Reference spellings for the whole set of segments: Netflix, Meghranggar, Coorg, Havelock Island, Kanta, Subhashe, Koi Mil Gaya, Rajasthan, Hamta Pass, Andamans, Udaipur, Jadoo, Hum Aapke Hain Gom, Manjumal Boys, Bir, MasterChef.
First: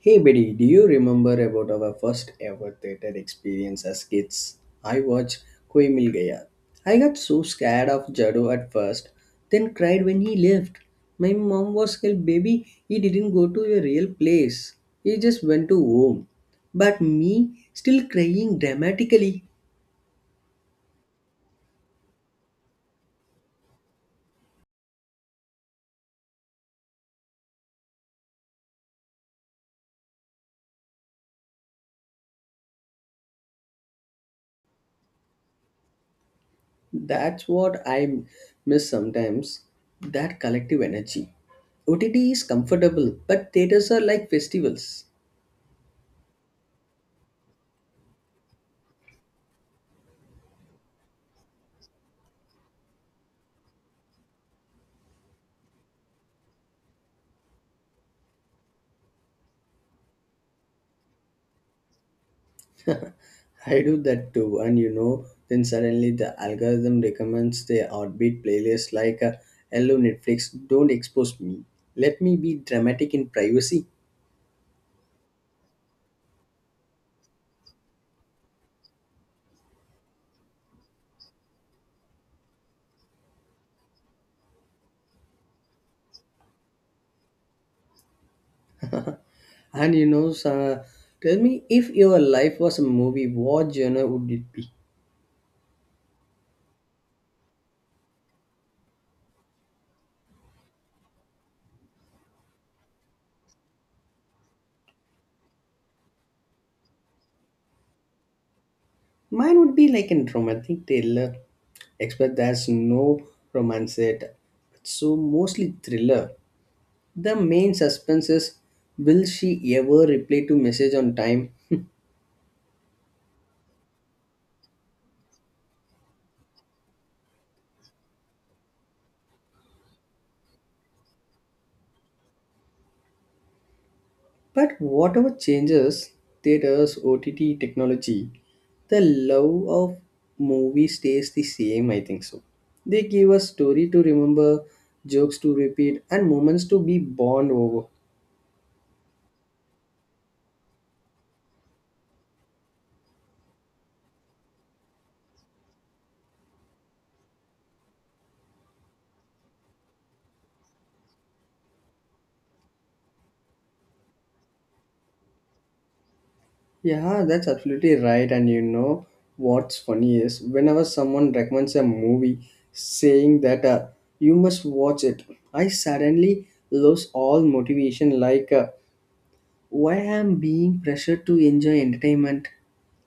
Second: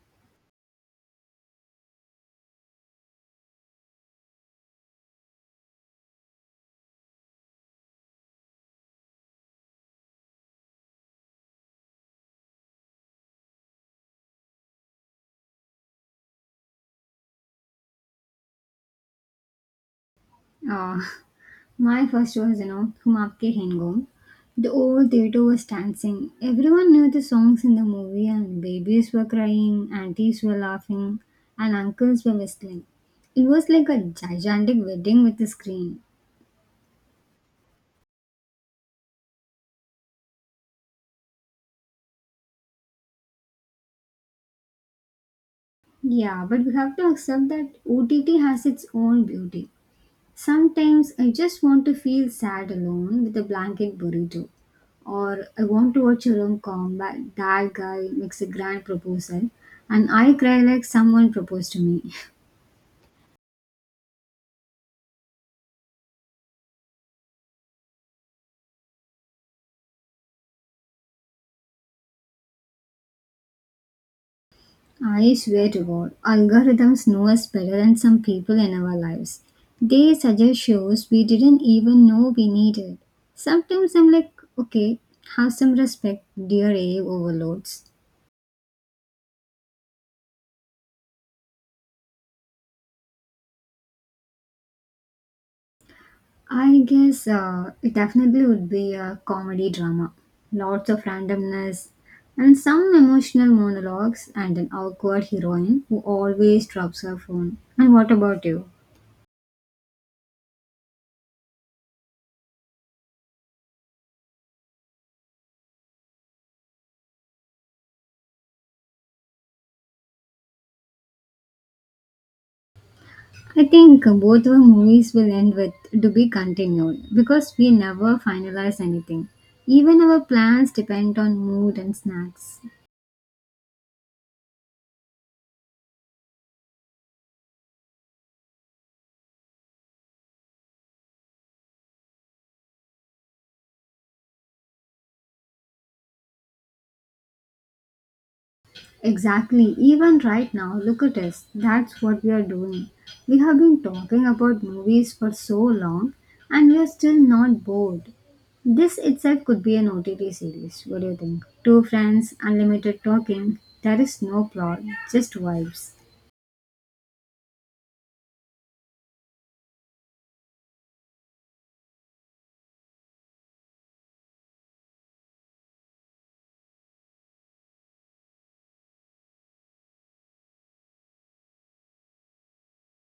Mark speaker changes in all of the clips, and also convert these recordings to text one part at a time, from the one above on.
Speaker 1: Hey buddy, do you remember about our first ever theater experience as kids? I watched Koi Mil Gaya. I got so scared of Jadoo at first, then cried when he left. My mom was scared, baby, he didn't go to a real place. He just went to home. But me, still crying dramatically.
Speaker 2: Uh, my first was, you know, Hum Aapke Hain Gom. The old theater was dancing. Everyone knew the songs in the movie, and babies were crying, aunties were laughing, and uncles were whistling. It was like a gigantic wedding with a screen.
Speaker 1: That's what I miss sometimes. That collective energy. OTT is comfortable, but theaters are like festivals.
Speaker 2: Yeah, but we have to accept that OTT has its own beauty. Sometimes I just want to feel sad alone with a blanket burrito. Or I want to watch a rom com where that guy makes a grand proposal and I cry like someone proposed to me.
Speaker 1: I do that too, and you know, then suddenly the algorithm recommends the offbeat playlist like Hello Netflix, don't expose me. Let me be dramatic in privacy.
Speaker 2: I swear to God, algorithms know us better than some people in our lives. They suggest shows we didn't even know we needed. Sometimes I'm like, okay, have some respect, dear AI overloads.
Speaker 1: And you know, so, tell me if your life was a movie, what genre would it be?
Speaker 2: I guess it definitely would be a comedy drama. Lots of randomness and some emotional monologues and an awkward heroine who always drops her phone. And what about you?
Speaker 1: Mine would be like a romantic thriller, except there's no romance yet. So mostly thriller. The main suspense is, will she ever reply to message on time?
Speaker 2: I think both our movies will end with to be continued because we never finalize anything. Even our plans depend on mood and snacks.
Speaker 1: But whatever changes theaters, OTT technology, the love of movie stays the same, I think so. They give us story to remember, jokes to repeat, and moments to be bond over.
Speaker 2: Exactly. Even right now, look at us. That's what we are doing. We have been talking about movies for so long and we are still not bored. This itself could be an OTT series. What do you think? Two friends, unlimited talking. There is no plot, just vibes.
Speaker 1: Yeah, that's absolutely right. And you know what's funny is whenever someone recommends a movie saying that you must watch it, I suddenly lose all motivation like why I'm being pressured to enjoy entertainment.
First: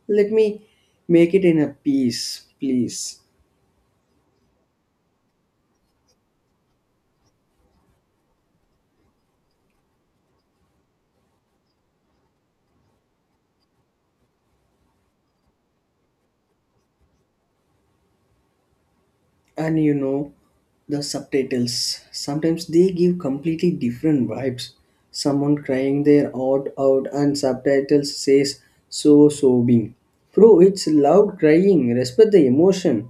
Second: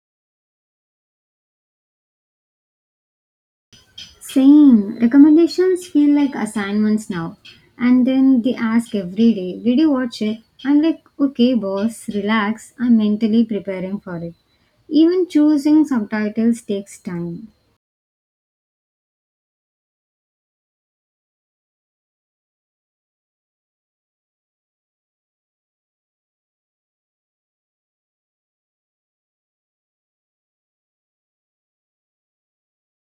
Speaker 1: Let me make it in a piece, please.
Speaker 2: Same. Recommendations feel like assignments now. And then they ask every day, did you watch it? I'm like, okay, boss, relax. I'm mentally preparing for it. Even choosing subtitles takes time.
Speaker 1: And you know, the subtitles sometimes they give completely different vibes. Someone crying their heart out, and subtitles says so sobbing. Bro, it's loud crying. Respect the emotion.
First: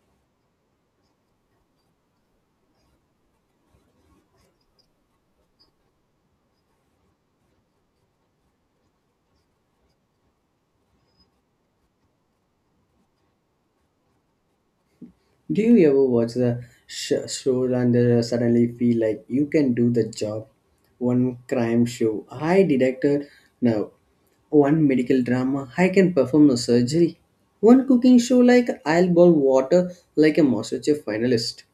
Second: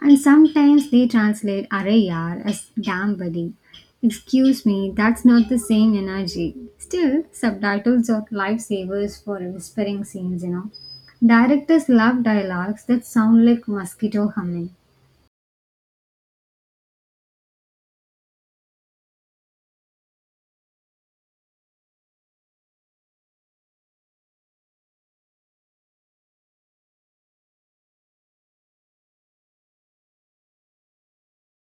Speaker 2: And sometimes they translate "Arre yaar" as damn buddy. Excuse me, that's not the same energy. Still, subtitles are lifesavers for whispering scenes, you know. Directors love dialogues that sound like mosquito humming.
Speaker 1: Do you ever watch the show and suddenly feel like you can do the job? One crime show, I detected now. One medical drama, I can perform a surgery. One cooking show like I'll boil water like a MasterChef finalist.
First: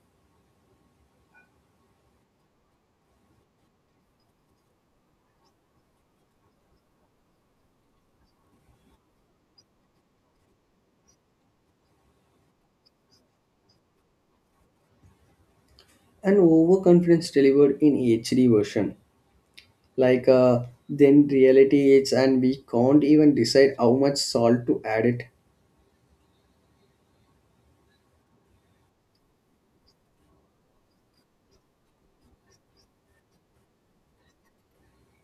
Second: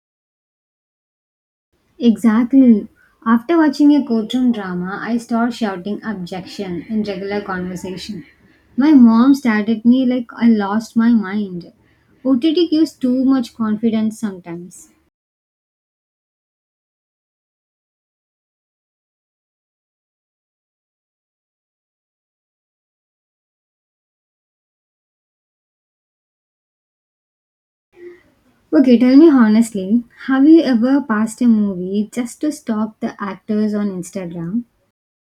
Speaker 2: Exactly. After watching a courtroom drama, I started shouting objection in regular conversation. My mom stared at me like I lost my mind. OTT gives too much confidence sometimes.
Speaker 1: An overconfidence delivered in HD version. Like then reality hits and we can't even decide how much salt to add it.
Speaker 2: Okay, tell me honestly, have you ever passed a movie just to stalk the actors on Instagram?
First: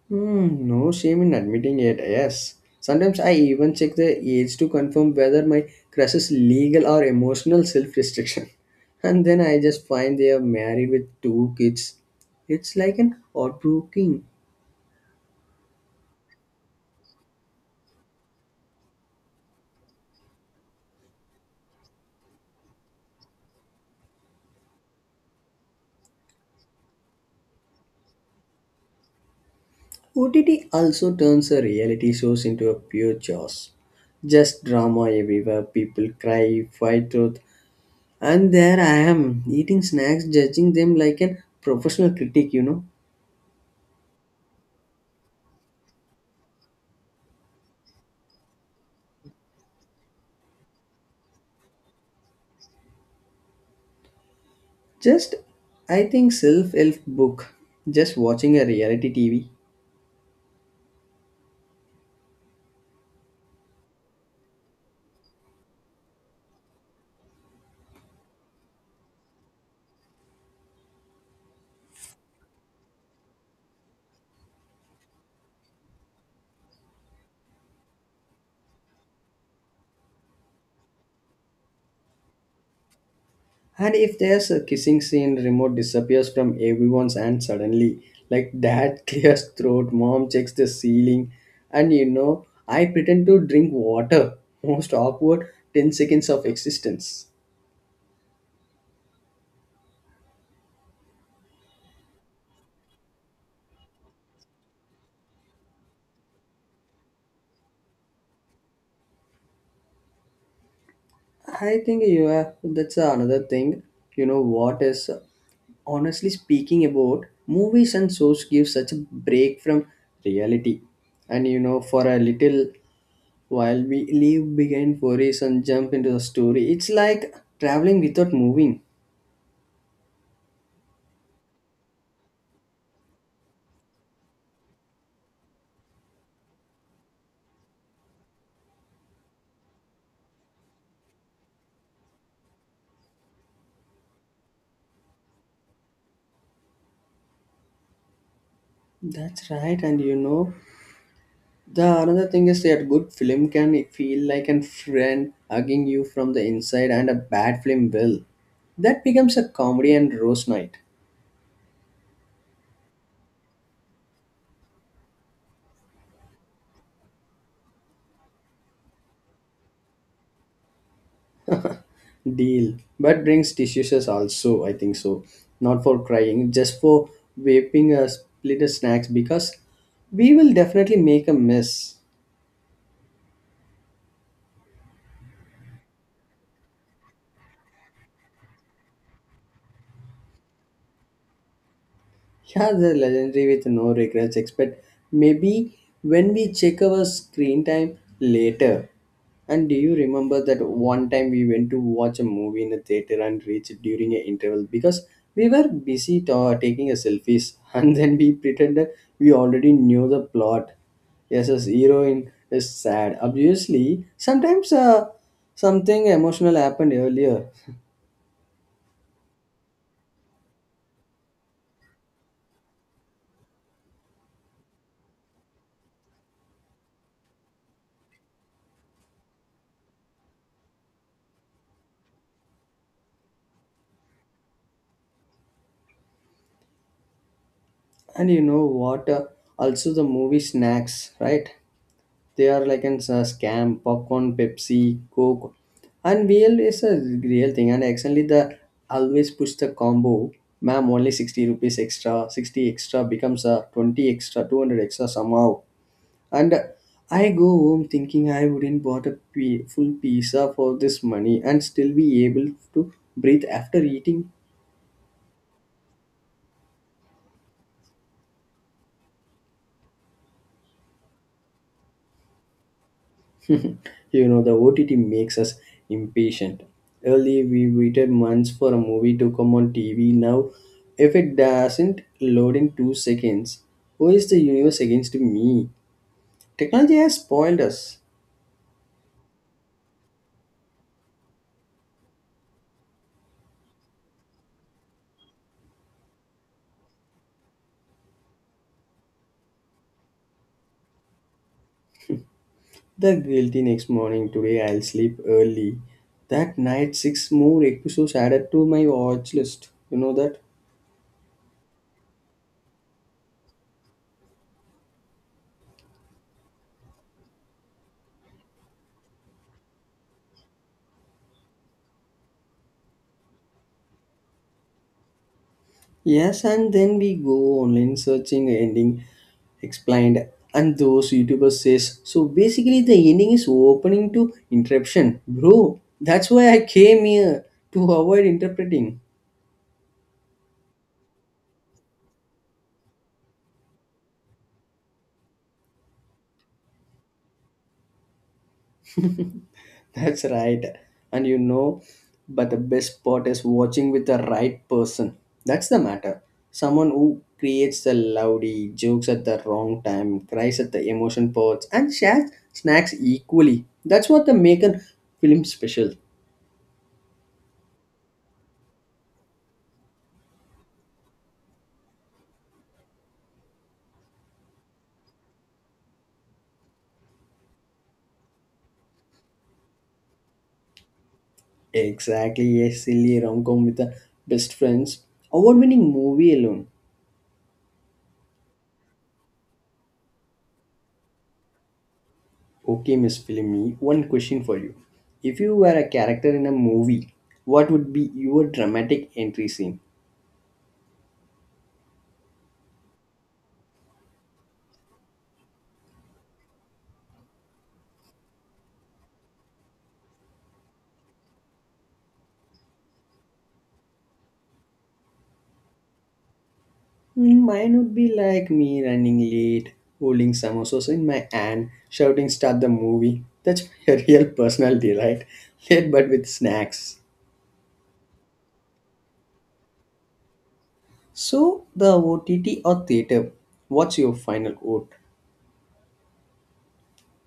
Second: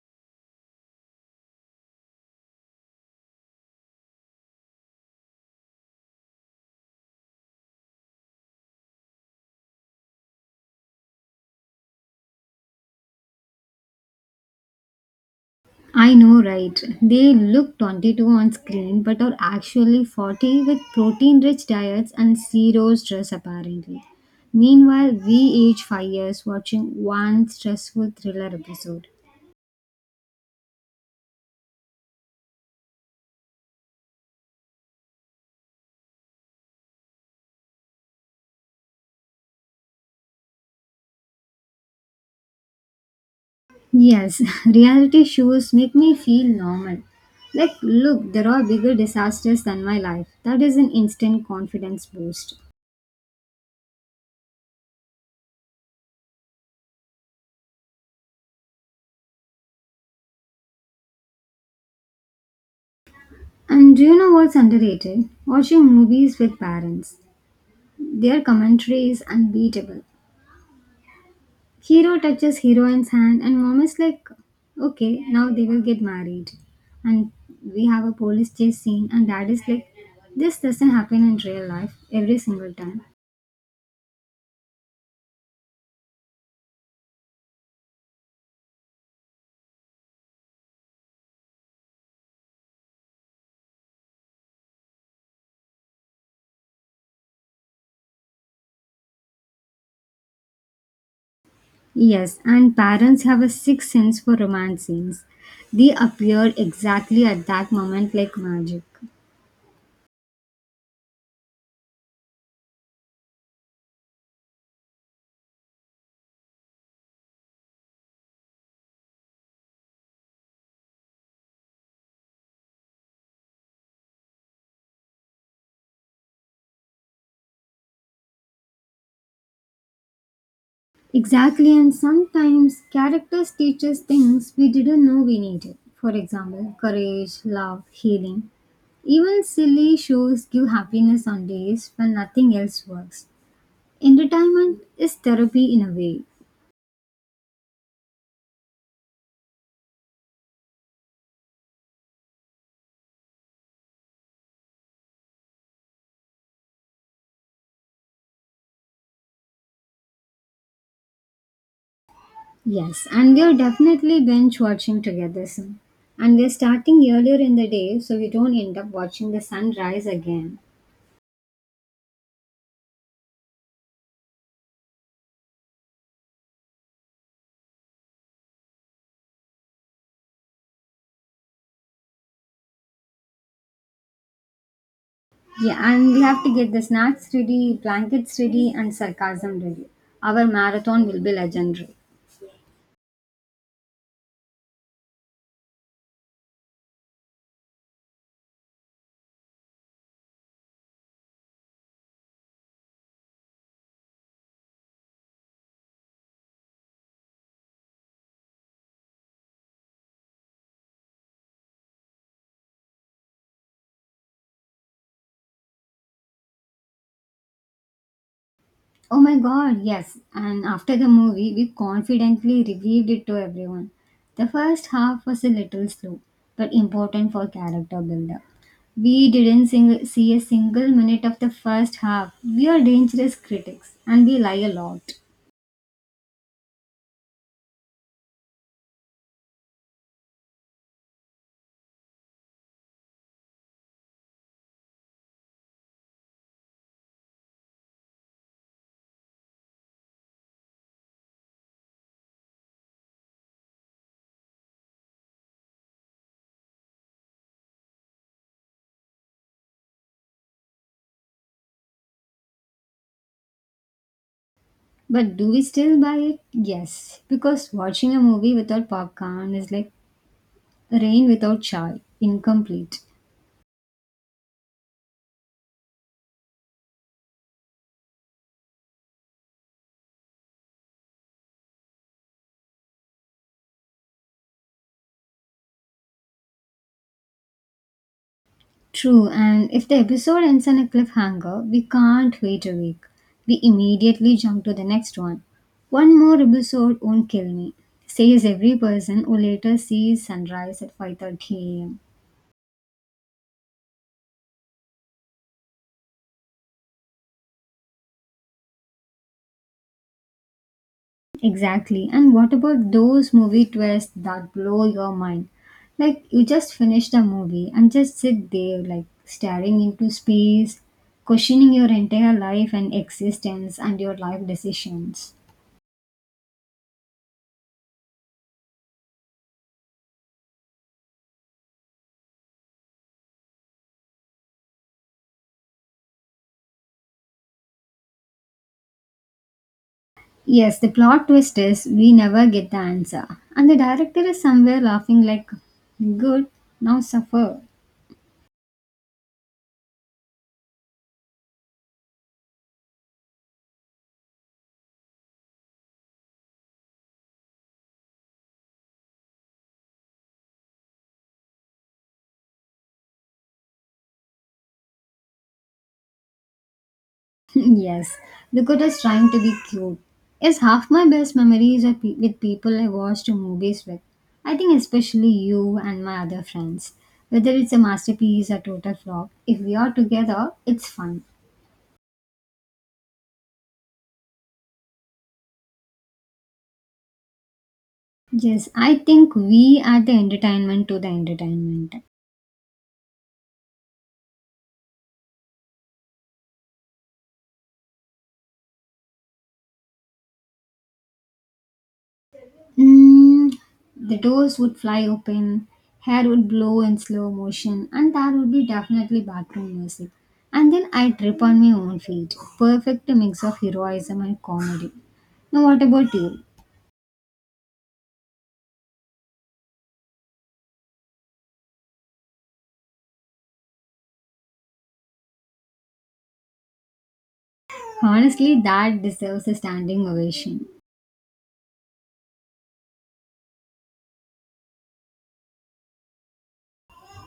Speaker 1: Hmm, no shame in admitting it, yes. Sometimes I even check the age to confirm whether my crush is legal or emotional self restriction. And then I just find they are married with two kids. It's like an heartbreaking.
Speaker 2: I know, right? They look 22 on screen but are actually 40 with protein rich diets and zero stress, apparently. Meanwhile, we age 5 years watching one stressful thriller episode.
Speaker 1: OTT also turns a reality shows into a pure chaos. Just drama everywhere, people cry, fight truth. And there I am, eating snacks, judging them like a professional critic, you know.
Speaker 2: Yes, reality shows make me feel normal. Like, look, there are bigger disasters than my life. That is an instant confidence boost.
Speaker 1: Just, I think self-help book, just watching a reality TV.
Speaker 2: And do you know what's underrated? Watching movies with parents. Their commentary is unbeatable. Hero touches heroine's hand, and mom is like, okay, now they will get married. And we have a police chase scene, and dad is like, this doesn't happen in real life every single time.
Speaker 1: And if there's a kissing scene, remote disappears from everyone's hand suddenly. Like dad clears throat, mom checks the ceiling, and you know, I pretend to drink water. Most awkward 10 seconds of existence.
Speaker 2: Yes, and parents have a sixth sense for romance scenes. They appear exactly at that moment like magic.
Speaker 1: I think you have that's another thing. You know what is, honestly speaking, about movies and shows give such a break from reality. And you know, for a little while we leave behind worries and jump into the story. It's like traveling without moving.
Speaker 2: Exactly, and sometimes characters teach us things we didn't know we needed. For example, courage, love, healing. Even silly shows give happiness on days when nothing else works. Entertainment is therapy in a way.
Speaker 1: That's right, and you know the another thing is that good film can feel like a friend hugging you from the inside and a bad film will. That becomes a comedy and roast night.
Speaker 2: Yes, and we are definitely binge watching together soon. And we're starting earlier in the day so we don't end up watching the sunrise again.
Speaker 1: Deal. But brings tissues also, I think so. Not for crying, just for vaping a split snacks because we will definitely make a mess.
Speaker 2: Yeah, and we have to get the snacks ready, blankets ready, and sarcasm ready. Our marathon will be legendary.
Speaker 1: Yeah, the legendary with no regrets expect maybe when we check our screen time later. And do you remember that one time we went to watch a movie in a theater and reached during an interval because we were busy ta taking a selfies and then we pretended we already knew the plot. Yes, as heroine is sad. Obviously, sometimes something emotional happened earlier.
Speaker 2: Oh my god, yes. And after the movie, we confidently revealed it to everyone. The first half was a little slow, but important for character buildup. We didn't see a single minute of the first half. We are dangerous critics and we lie a lot.
Speaker 1: And you know what? Also the movie snacks, right? They are like an scam, popcorn, Pepsi, Coke, and real is a real thing. And actually, the always push the combo. Ma'am, only 60 rupees extra, 60 extra becomes a 20 extra, 200 extra somehow. And I go home thinking I wouldn't bought a full pizza for this money and still be able to breathe after eating.
Speaker 2: But do we still buy it? Yes, because watching a movie without popcorn is like rain without chai, incomplete.
Speaker 1: You know, the OTT makes us impatient. Early, we waited months for a movie to come on TV. Now, if it doesn't load in 2 seconds, who is the universe against me? Technology has spoiled us.
Speaker 2: True, and if the episode ends on a cliffhanger, we can't wait a week. We immediately jump to the next one. One more episode won't kill me, says every person who later sees sunrise at 5:30 a.m.
Speaker 1: The guilty next morning, today I'll sleep early. That night, six more episodes added to my watch list. You know that?
Speaker 2: Exactly. And what about those movie twists that blow your mind? Like you just finish the movie and just sit there like staring into space, questioning your entire life and existence and your life decisions.
Speaker 1: Yes, and then we go online searching ending explained and those YouTubers says so basically the ending is opening to interruption. Bro, that's why I came here to avoid interpreting.
Speaker 2: Yes, the plot twist is we never get the answer. And the director is somewhere laughing like, good, now suffer.
Speaker 1: That's right. And you know, but the best part is watching with the right person. That's the matter. Someone who creates the loudy jokes at the wrong time, cries at the emotion parts, and shares snacks equally. That's what the make a film special.
Speaker 2: Yes, Dakota is trying to be cute. Yes, half my best memories are with people I watched movies with. I think especially you and my other friends. Whether it's a masterpiece or total flop, if we are together, it's fun.
Speaker 1: Exactly, a silly rom-com with the best friends. Award-winning movie alone.
Speaker 2: Yes, I think we are the entertainment to the entertainment.
Speaker 1: Okay, Miss Filmy, one question for you. If you were a character in a movie, what would be your dramatic entry scene?
Speaker 2: Mm, the doors would fly open, hair would blow in slow motion, and that would be definitely background music. And then I'd trip on my own feet. Perfect mix of heroism and comedy. Now, what about you?
Speaker 1: Hmm, mine would be like me running late, holding samosas in my hand, shouting "Start the movie!" That's my real personality, right? Late but with snacks.
Speaker 2: Honestly, that deserves a standing ovation.
Speaker 1: So the OTT or theater? What's your final vote?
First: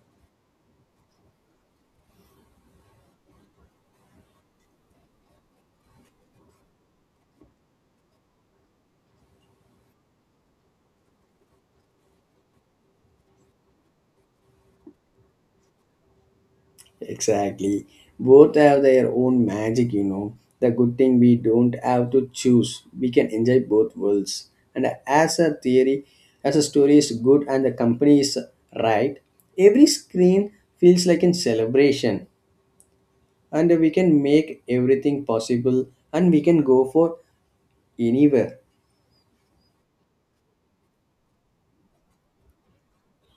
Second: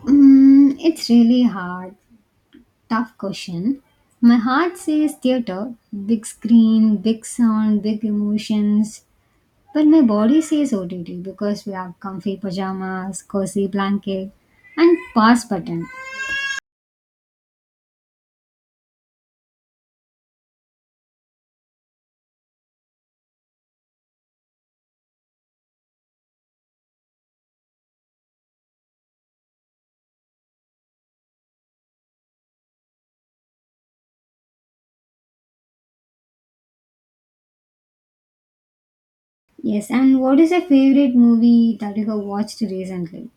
Speaker 2: Mm, it's really hard. Tough question. My heart says theater, big screen, big sound, big emotions, but my body says OTT because we have comfy pajamas, cozy blanket, and pause button.
Speaker 1: Exactly. Both have their own magic, you know. The good thing we don't have to choose. We can enjoy both worlds. And as a theory, as a story is good and the company is right, every screen feels like a celebration. And we can make everything possible and we can go for anywhere.
Speaker 2: Yes, and what is your favorite movie that you have watched recently?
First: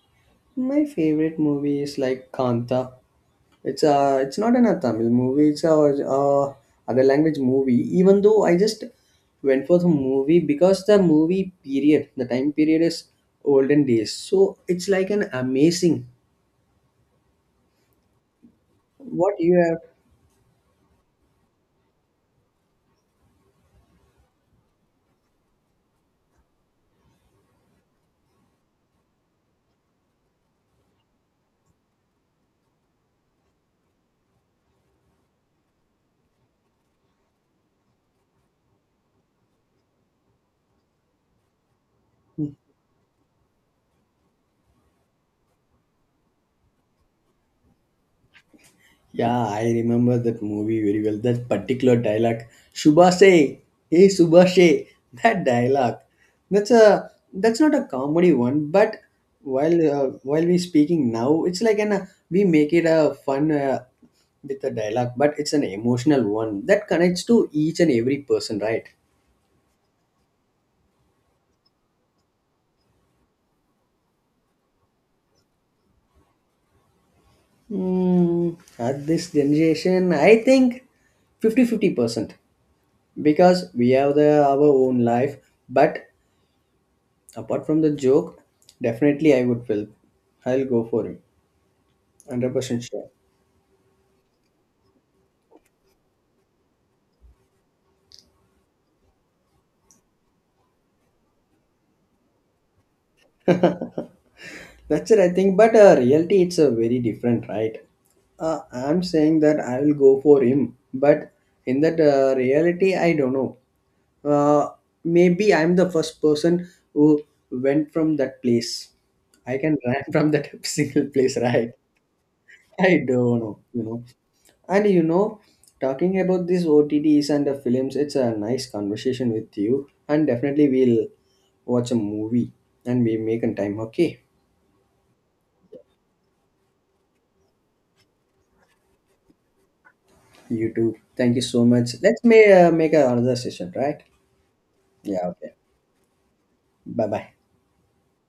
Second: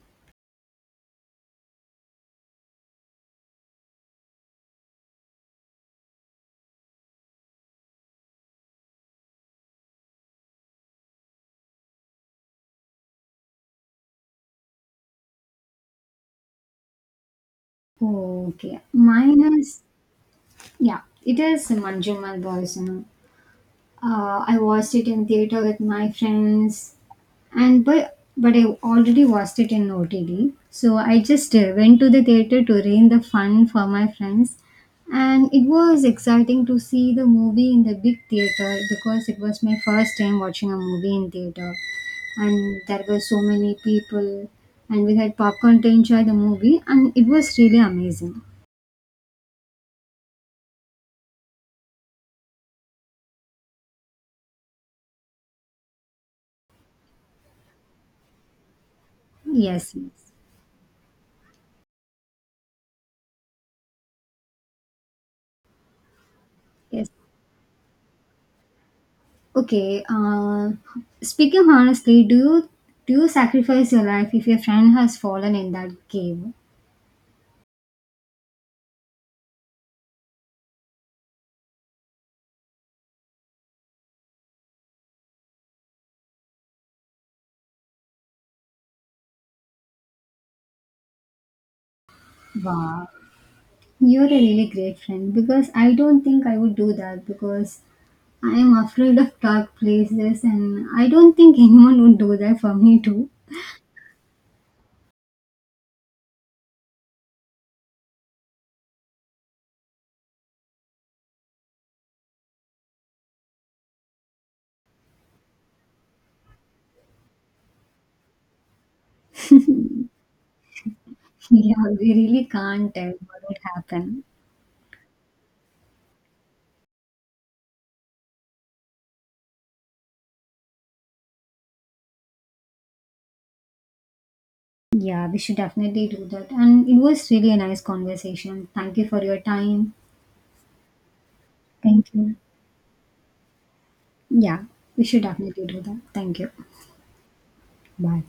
Speaker 1: My favorite movie is like Kanta. It's not an a Tamil movie. It's a other language movie. Even though I just went for the movie because the movie period, the time period is olden days. So it's like an amazing.
Speaker 2: Okay,
Speaker 1: What you
Speaker 2: mine
Speaker 1: have.
Speaker 2: is yeah, it is Manjumal Boys. You know, I watched it in theater with my friends, and but I already watched it in OTD. So I just went to the theater to rain the fun for my friends, and it was exciting to see the movie in the big theater because it was my first time watching a movie in theater, and there were so many people, and we had popcorn to enjoy the movie, and it was really amazing.
Speaker 1: Yeah, I remember that movie very well. That particular dialogue, Subhashe, hey Subhashe, that dialogue. That's not a comedy one, but
Speaker 2: Yes, yes,
Speaker 1: while we speaking now, it's like an we make it a fun with a dialogue, but it's an emotional one that
Speaker 2: yes.
Speaker 1: connects to each and every person, right?
Speaker 2: Okay. Speaking honestly, do you sacrifice your life if your friend has fallen in that cave?
Speaker 1: Hmm, at this generation, I think 50-50 percent because we have the our own life, but, apart from the joke, definitely I would will. I'll go for him. 100%
Speaker 2: Wow,
Speaker 1: sure.
Speaker 2: you're a really great friend because I don't think I would do that because I am afraid of dark places and I don't think anyone would do that for me too.
Speaker 1: That's it, I think. But reality, it's a very different, right? I'm saying that I will go for him. But in that reality, I don't know. Uh, Maybe I'm the first person who went from that place. I can run from that single place, right?
Speaker 2: Yeah, we really can't
Speaker 1: I
Speaker 2: tell
Speaker 1: don't
Speaker 2: what
Speaker 1: know,
Speaker 2: would
Speaker 1: you know.
Speaker 2: happen.
Speaker 1: And you know, talking about these OTTs and the films, it's a nice conversation with you. And definitely we'll watch a movie and we make a time. Okay,
Speaker 2: Yeah, we should definitely do that. And it was really a nice conversation. Thank you for your time.
Speaker 1: you too. Thank you so much.
Speaker 2: Thank
Speaker 1: Let's
Speaker 2: you.
Speaker 1: may, make another session, right?
Speaker 2: Yeah, we should
Speaker 1: Yeah, okay.
Speaker 2: definitely do that. Thank you.
Speaker 1: Bye bye.
Speaker 2: Bye.